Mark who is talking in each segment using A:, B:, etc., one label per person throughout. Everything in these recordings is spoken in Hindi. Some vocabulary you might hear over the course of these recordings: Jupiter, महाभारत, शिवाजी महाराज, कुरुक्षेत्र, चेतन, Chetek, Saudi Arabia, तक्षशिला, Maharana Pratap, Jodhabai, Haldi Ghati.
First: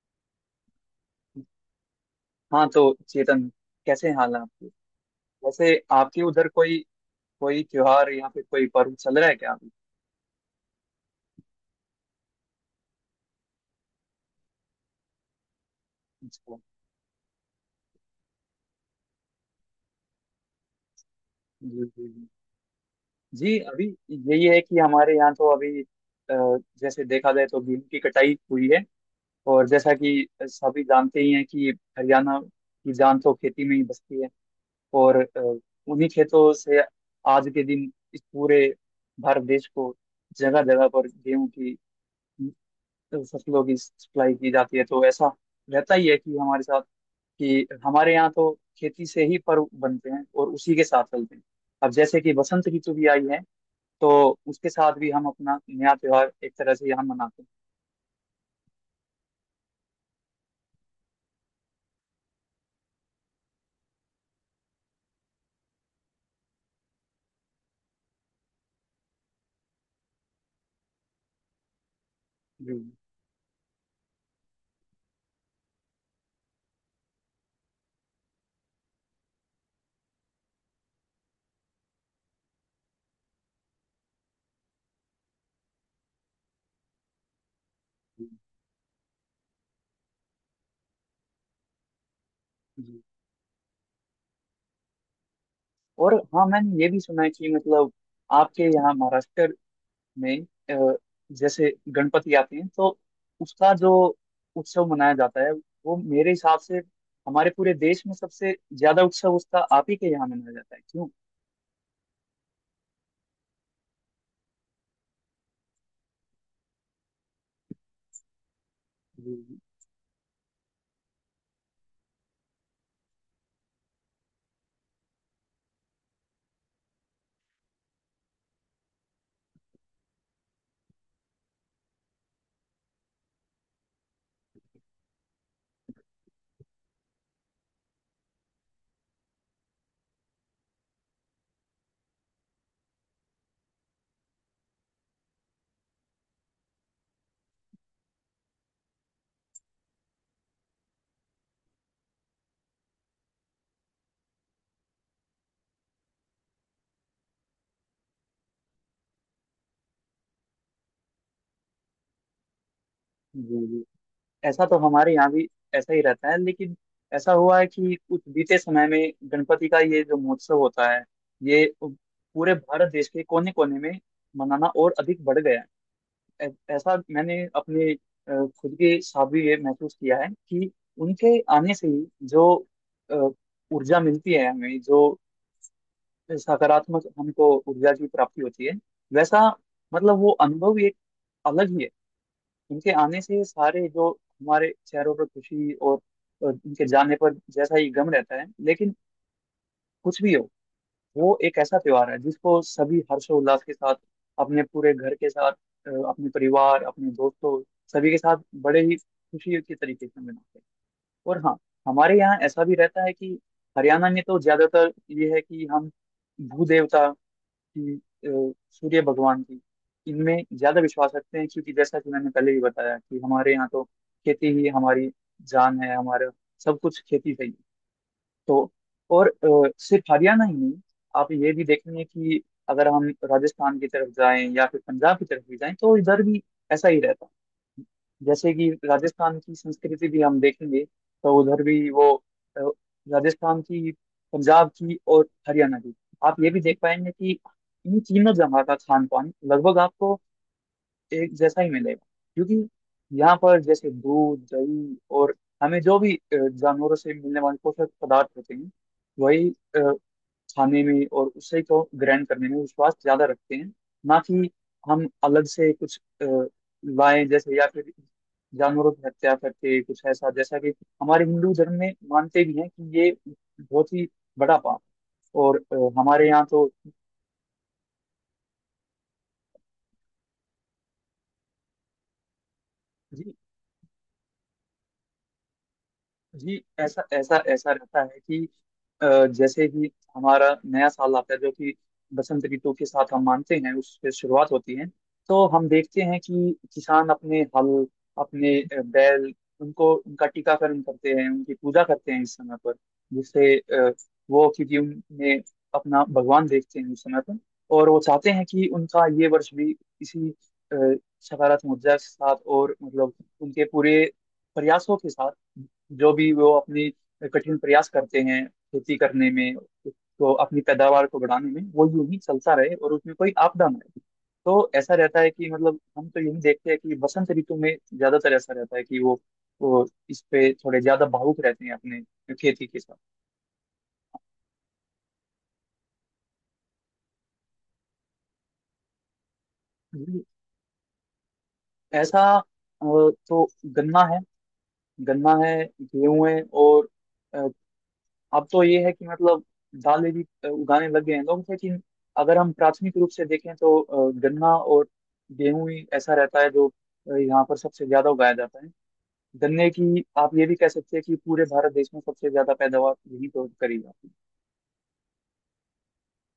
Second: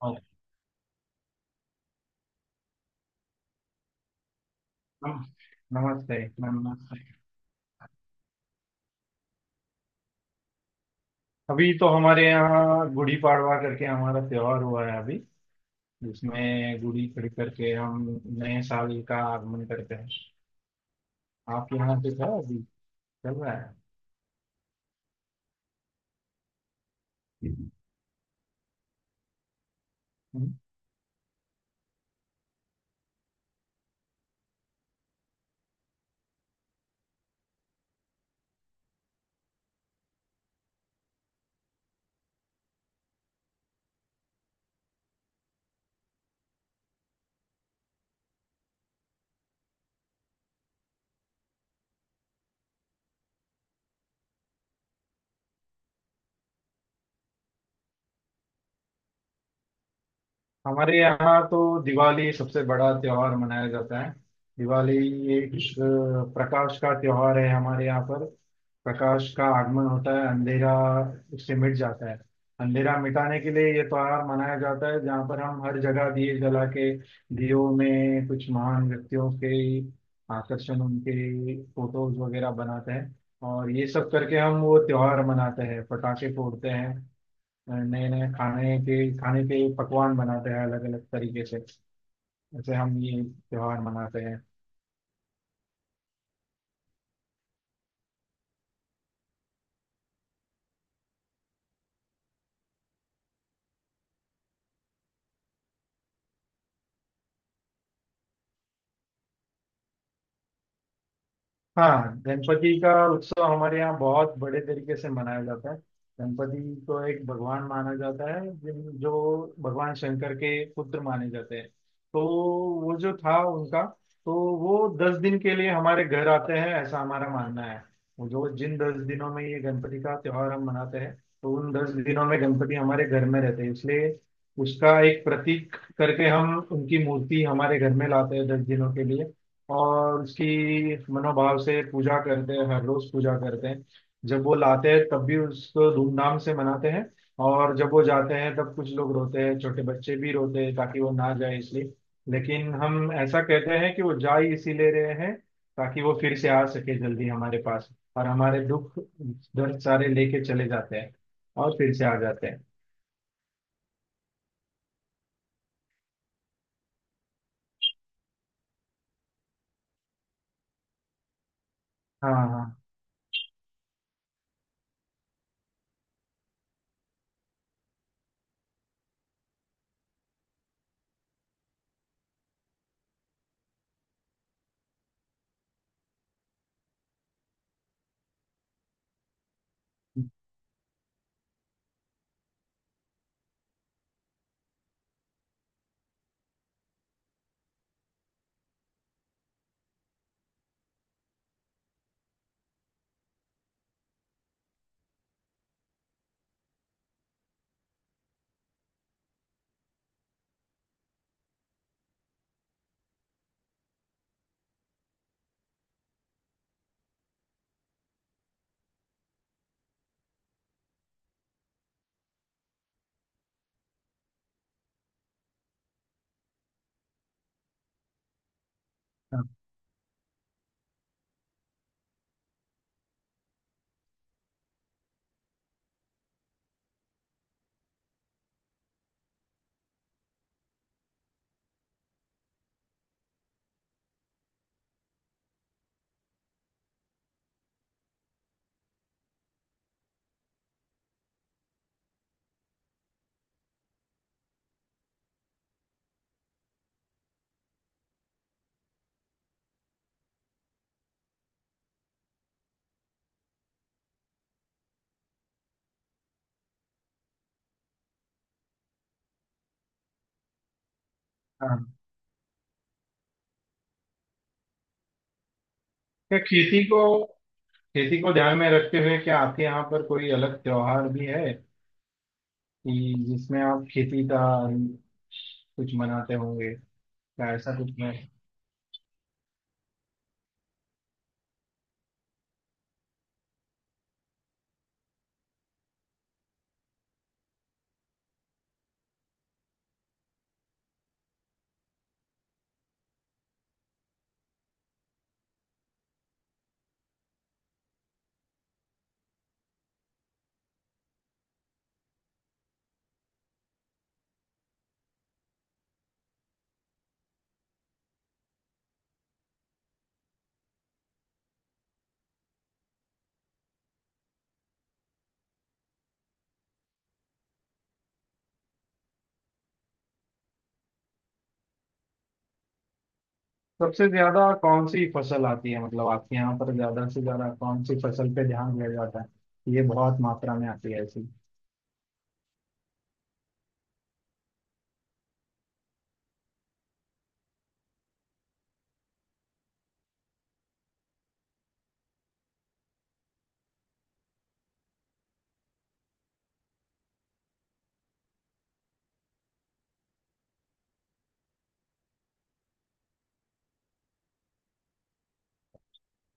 A: और
B: हाँ, तो चेतन, कैसे हाल है आपके?
A: नम-
B: वैसे
A: नमस्ते।
B: आपके उधर कोई
A: नमस्ते।
B: कोई त्योहार या फिर कोई पर्व चल रहा है क्या अभी?
A: अभी तो हमारे यहाँ गुड़ी पाड़वा करके हमारा त्योहार हुआ है अभी,
B: अच्छा।
A: जिसमें गुड़ी खड़ी करके हम नए साल का आगमन करते हैं। आपके
B: जी
A: यहाँ
B: जी
A: पे
B: जी।
A: था अभी, चल रहा
B: जी, अभी यही है कि हमारे यहाँ तो अभी जैसे देखा जाए तो गेहूं की कटाई हुई है। और जैसा कि
A: है?
B: सभी जानते ही हैं कि हरियाणा की जान तो खेती में ही बसती है। और उन्हीं खेतों से आज के दिन इस पूरे भारत देश को जगह जगह पर गेहूं की फसलों की सप्लाई की जाती है। तो ऐसा रहता ही है कि हमारे साथ, कि हमारे यहाँ तो खेती से ही पर्व बनते हैं और उसी के साथ चलते हैं। अब जैसे कि बसंत ऋतु भी आई है, तो उसके साथ भी हम अपना नया त्योहार एक तरह से यहाँ मनाते हैं।
A: हमारे यहाँ तो दिवाली सबसे बड़ा त्योहार मनाया जाता है। दिवाली एक प्रकाश का त्योहार है हमारे यहाँ पर। प्रकाश का आगमन होता है, अंधेरा उससे मिट जाता है।
B: जी
A: अंधेरा मिटाने के लिए ये त्योहार मनाया जाता है, जहाँ पर हम हर जगह दिए जला के दियों में कुछ महान व्यक्तियों के आकर्षण, उनके फोटोज वगैरह बनाते हैं। और ये सब करके हम वो त्योहार मनाते हैं, पटाखे फोड़ते हैं, नए
B: जी
A: नए खाने के पकवान बनाते हैं अलग अलग तरीके से, जैसे हम
B: जी।
A: ये त्योहार मनाते हैं।
B: और हाँ, मैंने ये भी सुना है कि मतलब आपके यहाँ महाराष्ट्र में अ, जैसे गणपति आते हैं, तो उसका जो उत्सव मनाया जाता है, वो मेरे हिसाब से हमारे पूरे देश में सबसे ज्यादा उत्सव उसका आप ही के यहाँ मनाया जाता है, क्यों?
A: हाँ, गणपति का उत्सव हमारे यहाँ बहुत बड़े तरीके से मनाया जाता है। गणपति को एक भगवान माना जाता है जो
B: जी
A: भगवान शंकर के पुत्र माने जाते हैं। तो वो जो था उनका, तो वो 10 दिन के लिए हमारे घर आते हैं, ऐसा हमारा मानना है। वो जो जिन 10 दिनों में ये गणपति का त्योहार हम मनाते हैं, तो उन 10 दिनों में गणपति हमारे घर में रहते हैं, इसलिए उसका एक प्रतीक करके हम उनकी मूर्ति हमारे घर में लाते हैं 10 दिनों के लिए। और उसकी मनोभाव से पूजा करते हैं, हर रोज पूजा करते हैं। जब वो लाते हैं तब भी उसको धूमधाम से मनाते हैं, और जब वो जाते हैं तब कुछ लोग रोते हैं, छोटे बच्चे भी रोते हैं ताकि वो ना जाए इसलिए। लेकिन हम ऐसा कहते हैं कि वो जा ही इसीलिए रहे हैं, ताकि वो फिर से आ सके जल्दी हमारे पास, और हमारे दुख दर्द सारे लेके चले जाते हैं और फिर से आ जाते हैं।
B: जी जी। ऐसा तो हमारे यहाँ भी ऐसा ही रहता है, लेकिन ऐसा हुआ है कि कुछ बीते समय में गणपति का ये जो महोत्सव होता है, ये
A: हाँ
B: पूरे
A: हाँ।
B: भारत देश के कोने कोने में मनाना और अधिक बढ़ गया है। ऐसा मैंने अपने अ, खुद के साथ भी ये महसूस किया है कि उनके आने से ही जो अ, ऊर्जा मिलती है हमें, जो सकारात्मक हमको ऊर्जा की प्राप्ति होती है, वैसा मतलब वो अनुभव ही एक अलग ही है। उनके आने से सारे जो हमारे चेहरों पर खुशी और उनके जाने पर जैसा ही गम रहता है, लेकिन कुछ भी हो, वो एक ऐसा त्योहार है जिसको सभी हर्षोल्लास के साथ, अपने पूरे घर के साथ, अपने परिवार, अपने दोस्तों, सभी के साथ बड़े ही खुशी के तरीके से मनाते हैं। और हाँ, हमारे यहाँ ऐसा भी रहता है कि हरियाणा में तो ज्यादातर ये है कि हम भू देवता की, सूर्य भगवान की, इनमें ज्यादा विश्वास रखते हैं, क्योंकि जैसा कि मैंने पहले ही बताया कि हमारे यहाँ तो खेती ही हमारी जान है, हमारा सब कुछ खेती से ही है। तो और
A: हाँ
B: सिर्फ हरियाणा ही नहीं, आप ये भी देखेंगे कि अगर हम राजस्थान की तरफ जाएं या फिर पंजाब की तरफ भी जाएं, तो इधर भी ऐसा ही रहता है। जैसे कि राजस्थान की संस्कृति भी हम देखेंगे तो उधर भी अ, राजस्थान की, पंजाब की और हरियाणा की, आप ये भी देख पाएंगे कि इन तीनों जगह का खान पान लगभग आपको एक जैसा ही मिलेगा। क्योंकि यहाँ पर जैसे दूध दही और हमें जो भी जानवरों से मिलने वाले पोषक पदार्थ होते हैं, वही अ, खाने में और उसे को ग्रहण करने में विश्वास ज्यादा रखते हैं। ना कि हम अलग से कुछ लाएं, जैसे या फिर जानवरों की हत्या करके कुछ ऐसा, जैसा कि हमारे हिंदू धर्म
A: हाँ।
B: में मानते भी हैं कि ये बहुत ही बड़ा पाप। और हमारे
A: क्या
B: यहाँ तो
A: खेती को ध्यान में रखते हुए क्या आपके यहाँ पर कोई अलग त्योहार भी है, कि जिसमें आप खेती का कुछ मनाते
B: जी
A: होंगे,
B: ऐसा ऐसा
A: क्या
B: ऐसा
A: ऐसा कुछ
B: रहता
A: है?
B: है कि जैसे ही हमारा नया साल आता है, जो कि बसंत ऋतु के साथ हम मानते हैं, उससे शुरुआत होती है। तो हम देखते हैं कि किसान अपने हल, अपने बैल, उनको उनका टीकाकरण करते हैं, उनकी पूजा करते हैं इस समय पर, जिससे वो क्योंकि उनमें अपना भगवान देखते हैं उस समय पर। और वो चाहते हैं कि उनका ये वर्ष भी इसी सकारात्मक ऊर्जा के साथ और मतलब उनके पूरे प्रयासों के साथ, जो भी वो अपनी कठिन प्रयास करते हैं खेती करने में, तो अपनी पैदावार को बढ़ाने में, वो यूं ही चलता रहे और उसमें कोई आपदा ना आए। तो ऐसा रहता है कि मतलब हम तो यही देखते हैं कि बसंत ऋतु में ज्यादातर ऐसा रहता है कि वो इस पे थोड़े ज्यादा भावुक रहते हैं अपने खेती के साथ।
A: सबसे ज्यादा कौन सी फसल आती है, मतलब आपके यहाँ पर ज्यादा से ज्यादा कौन सी फसल पे ध्यान दिया जाता है? ये बहुत
B: जी।
A: मात्रा में आती है ऐसी।
B: ऐसा तो गन्ना है गन्ना है, गेहूं है और अब तो ये है कि मतलब दालें भी उगाने लग गए हैं लोग, लेकिन अगर हम प्राथमिक रूप से देखें तो गन्ना और गेहूं ही ऐसा रहता है जो यहाँ पर सबसे ज्यादा उगाया जाता है। गन्ने की आप ये भी कह सकते हैं कि पूरे भारत देश में सबसे ज्यादा पैदावार यही तो करी जाती है।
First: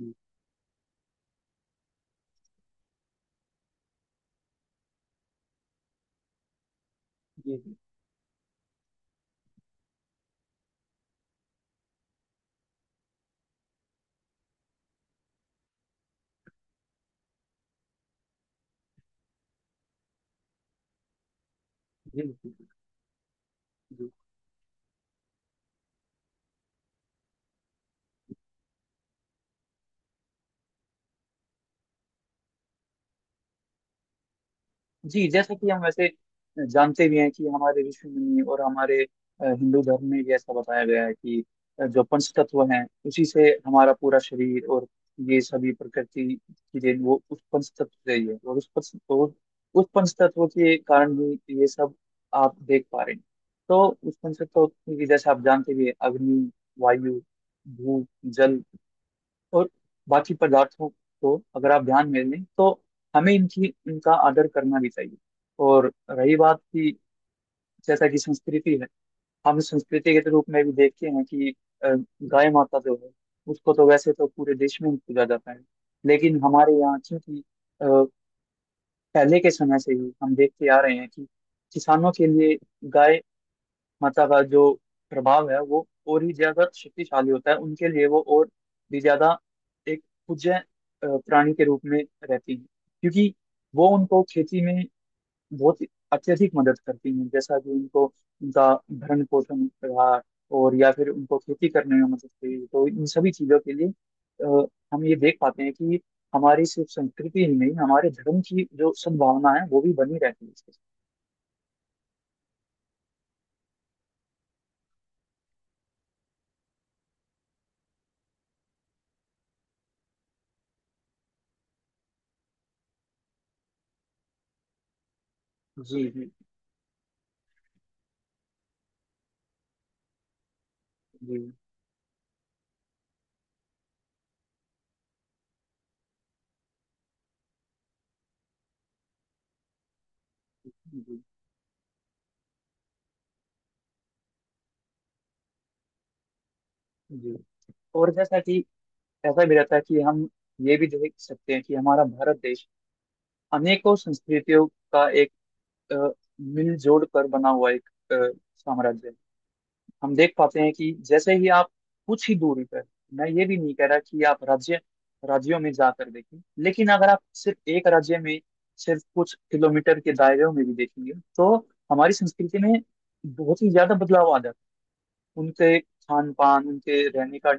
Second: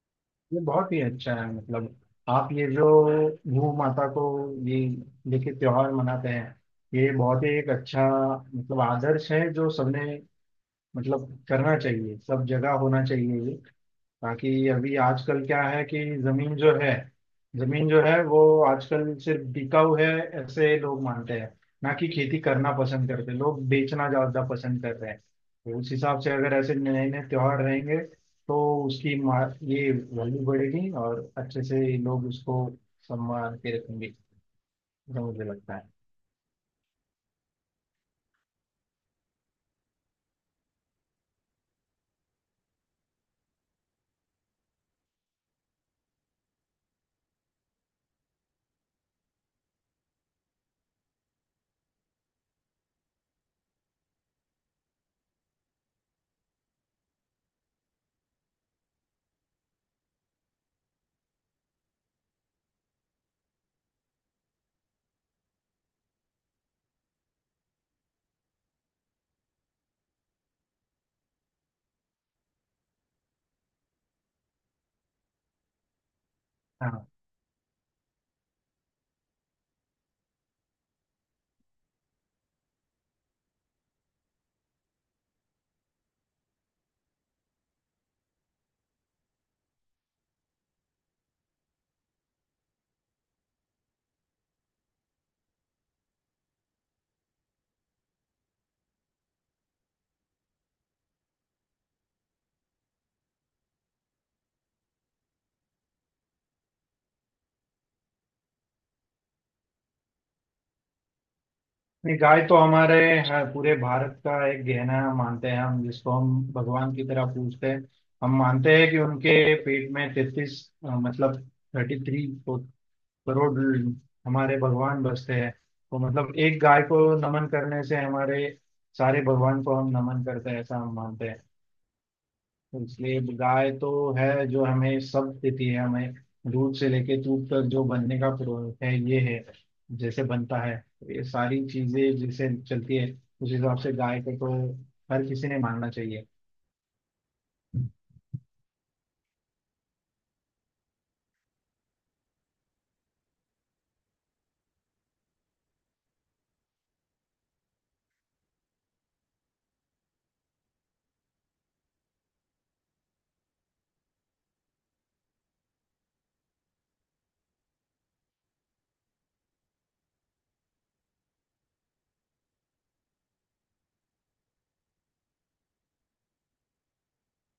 B: जी
A: ये बहुत ही अच्छा है, मतलब आप ये जो भू माता को ये लेके त्योहार मनाते हैं, ये बहुत ही एक
B: जी
A: अच्छा मतलब आदर्श है, जो सबने मतलब करना चाहिए, सब जगह होना चाहिए ये, ताकि अभी आजकल क्या है कि जमीन जो है, जमीन जो है वो आजकल सिर्फ बिकाऊ है, ऐसे लोग मानते हैं। ना कि
B: जी
A: खेती
B: जी जी
A: करना पसंद करते, लोग बेचना
B: जी।
A: ज्यादा पसंद कर रहे हैं, तो उस हिसाब से अगर ऐसे नए नए त्योहार रहेंगे तो उसकी ये वैल्यू बढ़ेगी और अच्छे से लोग उसको सम्मान के रखेंगे, ऐसा
B: जी,
A: मुझे
B: जैसा कि
A: लगता
B: हम
A: है।
B: वैसे जानते भी हैं कि हमारे ऋषि मुनि और हमारे हिंदू धर्म में भी ऐसा बताया गया है कि जो पंच तत्व हैं, उसी से हमारा पूरा शरीर और ये सभी प्रकृति की देन वो उस पंच तत्व से ही है। और उस पंच तत्व के कारण ही ये सब आप देख पा रहे हैं। तो उस पंच तत्व की, जैसे आप जानते भी हैं, अग्नि, वायु, भूप, जल और बाकी पदार्थों को अगर आप ध्यान में लें, तो हमें इनकी इनका आदर करना भी चाहिए। और रही बात की, जैसा कि संस्कृति है, हम संस्कृति के रूप में भी देखते हैं कि अ, गाय माता जो है, उसको तो वैसे तो पूरे देश में ही पूजा जाता है, लेकिन हमारे यहाँ
A: हाँ।
B: चूंकि अ, पहले के समय से ही हम देखते आ रहे हैं कि किसानों के लिए गाय माता का जो प्रभाव है वो और ही ज्यादा शक्तिशाली होता है उनके लिए, वो और भी ज्यादा एक पूज्य प्राणी के रूप में रहती है। क्योंकि वो उनको खेती में बहुत ही अत्यधिक मदद करती हैं, जैसा कि उनको उनका भरण पोषण रहा और या फिर उनको खेती करने में मदद करी, तो इन सभी चीजों के लिए अ, हम ये देख पाते हैं कि हमारी सिर्फ संस्कृति ही नहीं, हमारे धर्म की जो सद्भावना है वो भी बनी रहती है इसके साथ।
A: नहीं, गाय तो हमारे हाँ, पूरे भारत का एक गहना मानते हैं हम, जिसको हम भगवान की तरह पूजते हैं। हम मानते हैं कि उनके पेट में 33, मतलब 33 करोड़ हमारे भगवान बसते हैं। तो
B: जी जी
A: मतलब एक गाय को नमन करने से हमारे सारे भगवान को हम नमन करते हैं, ऐसा हम मानते
B: जी
A: हैं। इसलिए गाय तो है जो हमें सब देती है हमें, दूध से लेके दूध तक जो बनने का प्रो है ये है, जैसे बनता है,
B: जी
A: ये सारी चीजें जैसे चलती है, उस हिसाब से गाय को तो हर किसी ने मानना चाहिए।
B: जी। और जैसा कि ऐसा भी रहता है कि हम ये भी देख सकते हैं कि हमारा भारत देश अनेकों संस्कृतियों का एक अ, मिलजोल कर बना हुआ एक साम्राज्य है। हम देख पाते हैं कि जैसे ही आप कुछ ही दूरी पर, मैं ये भी नहीं कह रहा कि आप राज्यों में जाकर देखें, लेकिन अगर आप सिर्फ एक राज्य में सिर्फ कुछ किलोमीटर के दायरे में भी देखेंगे, तो हमारी संस्कृति में बहुत ही ज्यादा बदलाव आ जाता है। उनके खान पान, उनके रहने का,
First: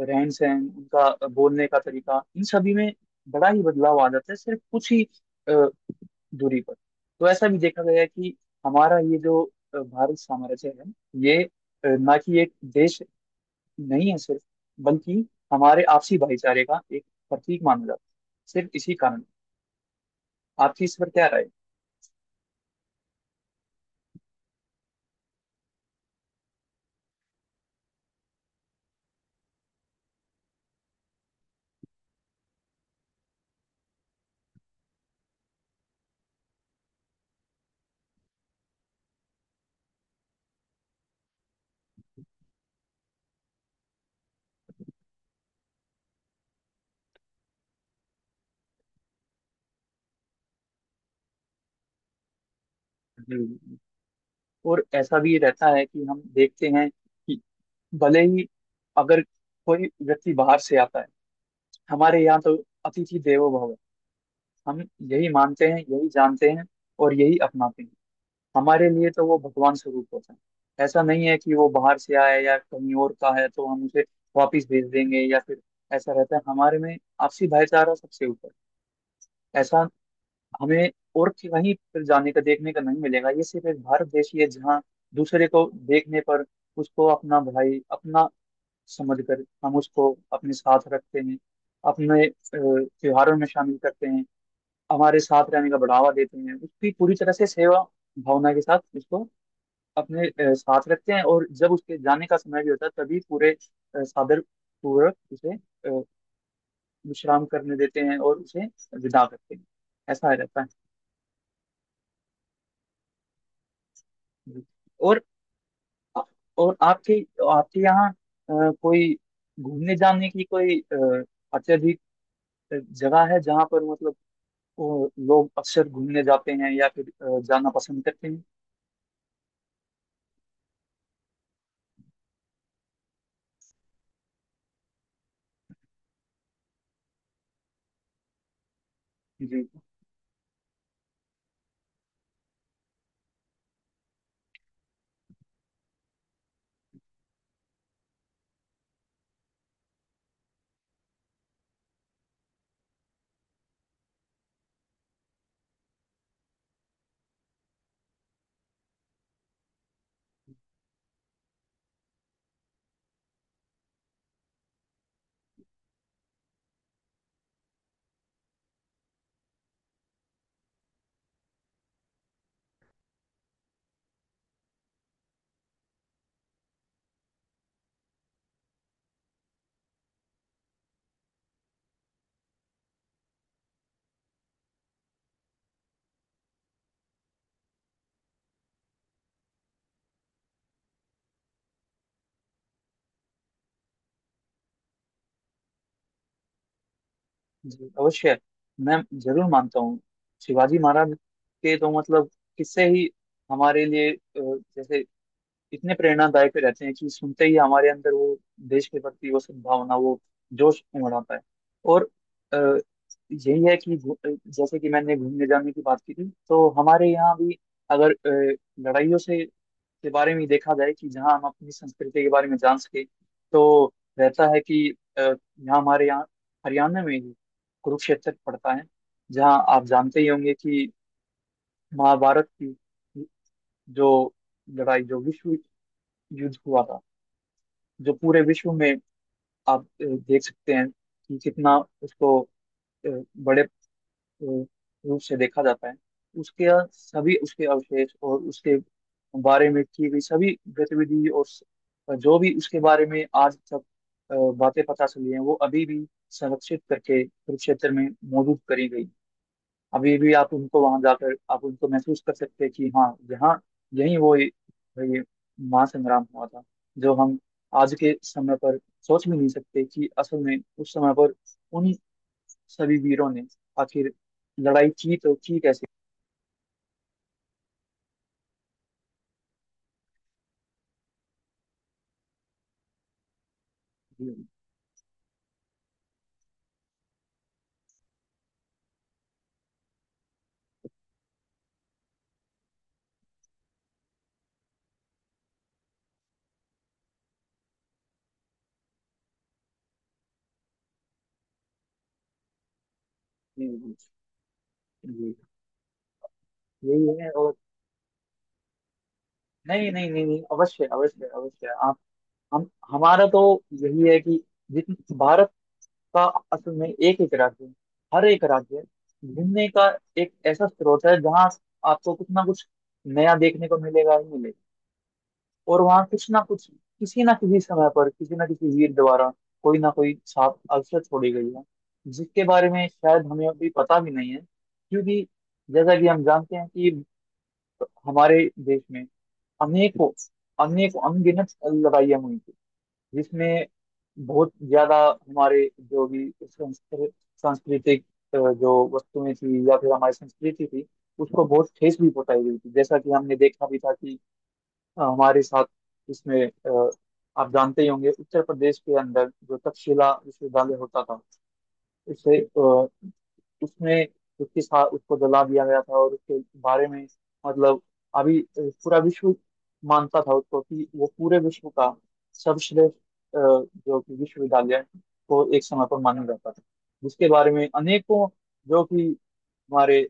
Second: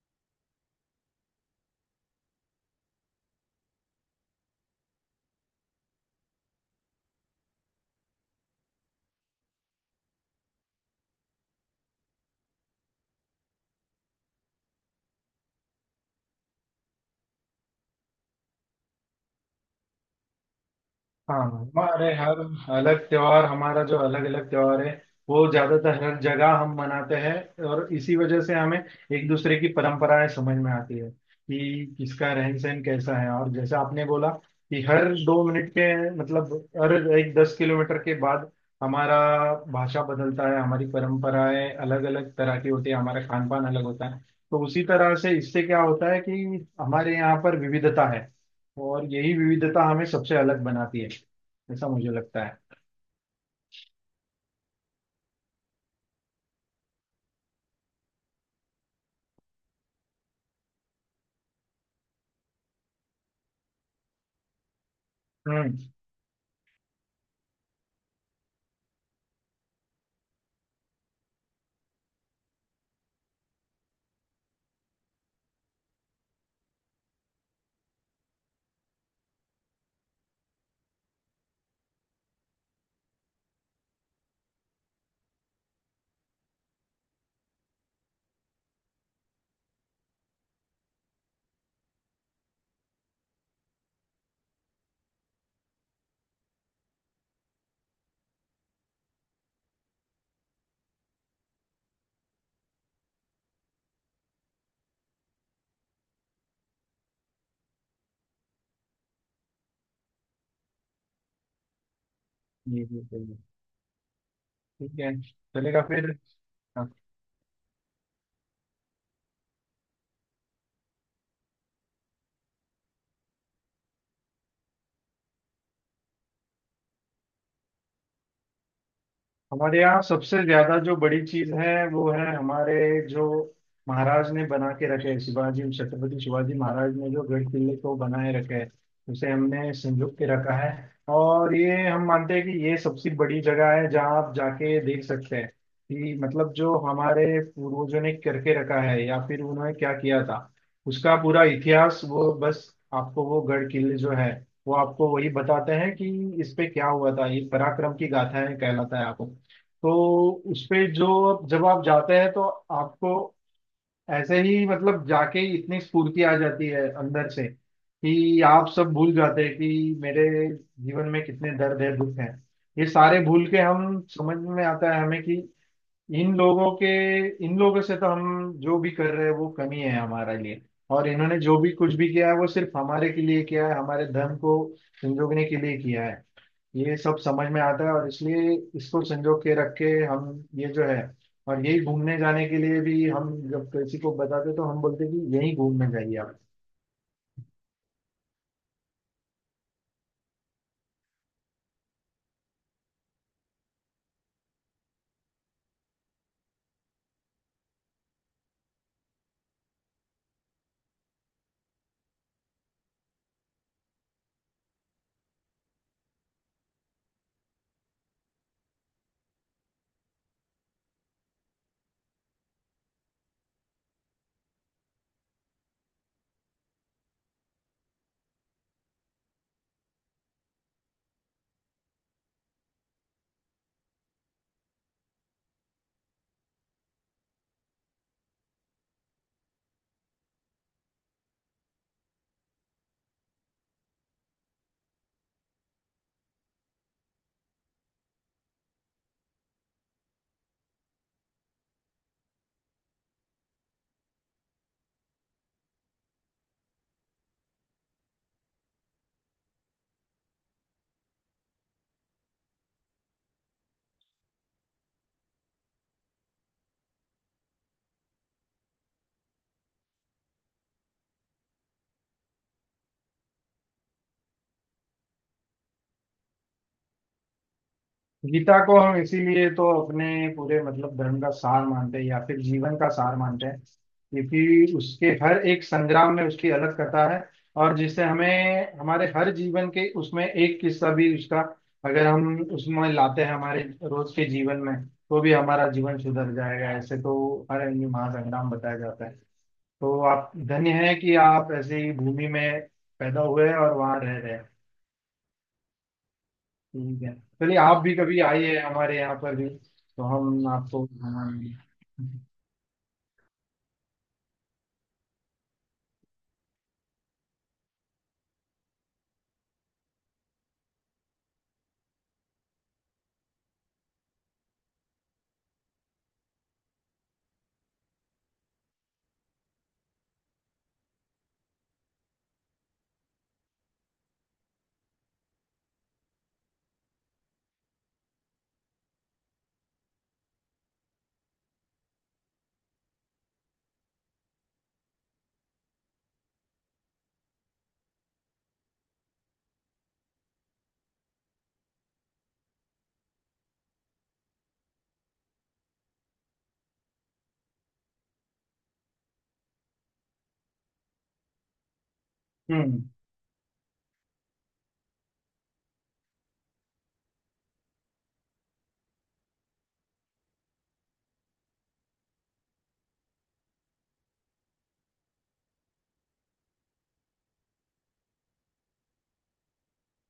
B: रहन सहन, उनका बोलने का तरीका, इन सभी में बड़ा ही बदलाव आ जाता है सिर्फ कुछ ही अ, दूरी पर। तो ऐसा भी देखा गया है कि हमारा ये जो भारत साम्राज्य है, ये ना कि एक देश नहीं है सिर्फ, बल्कि हमारे आपसी भाईचारे का एक प्रतीक माना जाता है, सिर्फ इसी कारण। आपकी इस पर क्या राय
A: हाँ,
B: है?
A: हमारे हर अलग त्योहार, हमारा जो अलग अलग त्योहार है वो ज्यादातर हर जगह हम मनाते हैं, और इसी वजह से हमें एक दूसरे की परंपराएं समझ में आती है कि किसका रहन सहन कैसा है। और जैसे आपने बोला कि हर 2 मिनट के मतलब हर एक 10 किलोमीटर के बाद हमारा भाषा बदलता है, हमारी परंपराएं अलग अलग तरह की होती है, हमारा खान पान अलग होता है। तो उसी तरह से इससे क्या होता है कि हमारे यहाँ पर विविधता है, और यही विविधता हमें सबसे अलग बनाती है, ऐसा मुझे लगता है।
B: जी। और ऐसा भी रहता है कि हम देखते हैं कि भले ही, अगर कोई व्यक्ति बाहर से आता है, हमारे यहाँ तो अतिथि देवो भव है। हम यही मानते
A: हम्म।
B: हैं, यही जानते हैं और यही अपनाते हैं। हमारे लिए तो वो भगवान स्वरूप होता है, ऐसा नहीं है कि वो बाहर से आया है या कहीं और का है तो हम उसे वापिस भेज देंगे या फिर। ऐसा रहता है हमारे में आपसी भाईचारा सबसे ऊपर, ऐसा हमें और कहीं पर जाने का देखने का नहीं मिलेगा। ये सिर्फ एक भारत देश ही है जहाँ दूसरे को देखने पर उसको अपना भाई अपना समझ कर हम उसको अपने साथ रखते हैं, अपने त्योहारों में शामिल करते हैं, हमारे साथ रहने का बढ़ावा देते हैं, उसकी पूरी तरह से सेवा भावना के साथ उसको अपने साथ रखते हैं, और जब उसके जाने का समय भी होता है तभी पूरे सादर पूर्वक उसे अ, विश्राम करने देते हैं और उसे विदा करते हैं। ऐसा रहता है।
A: ये भी सही है।
B: जी।
A: ठीक है,
B: और
A: चलेगा फिर।
B: और
A: हाँ,
B: आपके आपके यहाँ कोई घूमने जाने की कोई अत्यधिक जगह है जहाँ पर मतलब और लोग अक्सर घूमने जाते हैं या फिर जाना पसंद करते हैं?
A: हमारे यहाँ सबसे ज्यादा जो बड़ी चीज है वो है हमारे जो महाराज ने बना के रखे हैं, शिवाजी, छत्रपति शिवाजी महाराज ने जो गढ़ किले को बनाए रखे है, उसे
B: जी
A: हमने संजो के रखा है। और ये हम मानते हैं कि ये सबसे बड़ी जगह है जहाँ आप जाके देख सकते हैं कि मतलब जो हमारे पूर्वजों ने करके रखा है या फिर उन्होंने क्या किया था, उसका पूरा इतिहास वो बस आपको वो गढ़ किले जो है वो आपको वही बताते हैं कि इस पे क्या हुआ था, ये पराक्रम की गाथाएं कहलाता है आपको। तो उसपे जो अब जब आप जाते हैं तो आपको ऐसे ही मतलब जाके ही इतनी स्फूर्ति आ जाती है अंदर से, कि आप सब भूल जाते हैं कि मेरे जीवन में कितने दर्द है दुख है, ये सारे भूल के हम समझ में आता है हमें कि इन लोगों के, इन लोगों से तो हम जो भी कर रहे हैं वो कमी है हमारे लिए। और इन्होंने जो भी कुछ भी किया है वो सिर्फ हमारे के लिए किया है, हमारे धर्म को संजोगने के लिए किया है, ये सब समझ में आता है। और इसलिए इसको संजो के रख के हम ये जो है, और यही घूमने जाने के लिए भी हम जब किसी को बताते तो हम बोलते कि यही घूमने जाइए आप।
B: जी, अवश्य। मैं जरूर मानता हूँ। शिवाजी महाराज के तो मतलब किस्से ही हमारे लिए जैसे इतने प्रेरणादायक रहते हैं कि सुनते ही हमारे अंदर वो देश के प्रति वो सद्भावना, वो जोश उमड़ आता है। और अ, यही है कि जैसे कि मैंने घूमने जाने की बात की थी, तो हमारे यहाँ भी, अगर लड़ाइयों से के बारे में देखा जाए कि जहाँ हम अपनी संस्कृति के बारे में जान सके तो रहता है कि यहाँ हमारे यहाँ हरियाणा में ही कुरुक्षेत्र पड़ता है, जहाँ आप जानते ही होंगे कि महाभारत की जो लड़ाई, जो विश्व युद्ध हुआ था, जो पूरे विश्व में आप देख सकते हैं कि कितना उसको अ, बड़े रूप से देखा जाता है। उसके सभी, उसके अवशेष और उसके बारे में की गई सभी गतिविधि और जो भी उसके बारे में आज तक बातें पता चली हैं वो अभी भी संरक्षित करके कुरुक्षेत्र में मौजूद करी गई। अभी भी आप उनको वहां जाकर आप उनको महसूस कर सकते हैं कि हाँ, यहाँ यही वो ये महासंग्राम हुआ था, जो हम आज के समय पर सोच भी नहीं सकते कि असल में उस समय पर उन सभी वीरों ने आखिर लड़ाई की तो की कैसे।
A: गीता को हम इसीलिए तो अपने पूरे मतलब धर्म का सार मानते हैं या फिर जीवन का सार मानते हैं,
B: जी
A: क्योंकि उसके हर एक संग्राम में उसकी अलग कथा है, और जिससे हमें हमारे हर जीवन के उसमें एक किस्सा भी उसका अगर हम उसमें लाते हैं हमारे रोज के जीवन में, तो भी हमारा जीवन सुधर जाएगा। ऐसे तो हर हिंदू महासंग्राम बताया जाता है। तो आप धन्य है कि आप ऐसी भूमि में पैदा हुए
B: जी
A: और
B: जी
A: वहां रह रहे हैं।
B: जी,
A: ठीक है,
B: यही है। और
A: चलिए आप भी कभी आइए, हमारे यहाँ पर भी
B: नहीं
A: तो
B: नहीं नहीं नहीं,
A: हम आपको
B: अवश्य अवश्य
A: घुमाएंगे।
B: अवश्य। आप हम हमारा तो यही है कि जित भारत का असल में एक एक राज्य है। हर एक राज्य घूमने का एक ऐसा स्रोत है जहाँ आपको कुछ ना कुछ नया देखने को मिलेगा ही मिलेगा। और वहां कुछ ना कुछ, किसी ना किसी समय पर, किसी ना किसी वीर द्वारा, कोई ना कोई छाप अवश्य छोड़ी गई है, जिसके बारे में शायद हमें अभी पता भी नहीं है। क्योंकि जैसा कि हम जानते हैं कि हमारे देश में अनेकों अनेकों अनगिनत लड़ाइयां हुई थी, जिसमें बहुत ज्यादा हमारे जो भी सांस्कृतिक जो वस्तुएं थी या फिर हमारी संस्कृति थी, उसको बहुत ठेस भी पहुंचाई गई थी। जैसा कि हमने देखा भी था कि हमारे साथ इसमें आप जानते ही होंगे, उत्तर प्रदेश के अंदर जो तक्षशिला विश्वविद्यालय होता था, उससे
A: हम्म।
B: उसमें उसके साथ उसको जला दिया गया था। और उसके बारे में मतलब अभी पूरा विश्व मानता था उसको कि वो पूरे विश्व का सर्वश्रेष्ठ जो कि विश्वविद्यालय को एक समय पर माना जाता था, जिसके बारे में अनेकों, जो कि हमारे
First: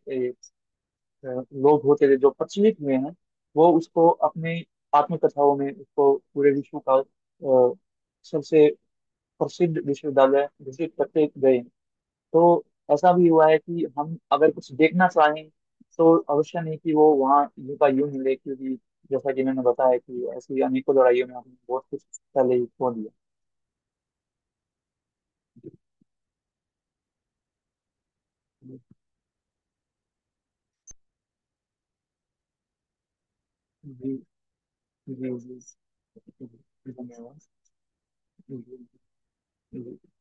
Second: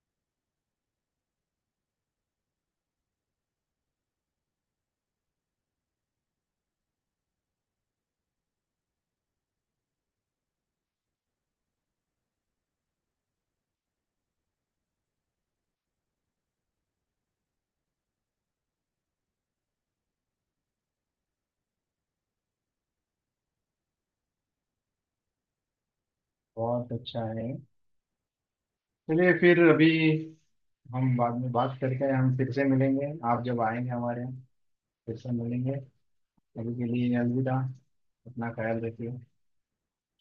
B: लोग होते थे जो प्रचलित हुए हैं, वो उसको अपने आत्मकथाओं में उसको पूरे विश्व का अ, सबसे प्रसिद्ध विश्वविद्यालय घोषित करते गए हैं। तो ऐसा भी हुआ है कि हम अगर कुछ देखना चाहें तो अवश्य नहीं कि वो वहाँ यूं का यूं मिले, क्योंकि जैसा कि मैंने बताया कि ऐसी अनेकों लड़ाइयों में हमने बहुत कुछ पहले ही खो दिया। जी
A: बहुत अच्छा है, चलिए फिर अभी हम बाद में बात करके हम फिर से मिलेंगे, आप जब आएंगे
B: जी
A: हमारे यहाँ फिर
B: जी
A: से
B: जी
A: मिलेंगे। अभी के
B: जी,
A: लिए
B: धन्यवाद।
A: अलविदा, अपना
B: जी
A: ख्याल रखिए।
B: जी।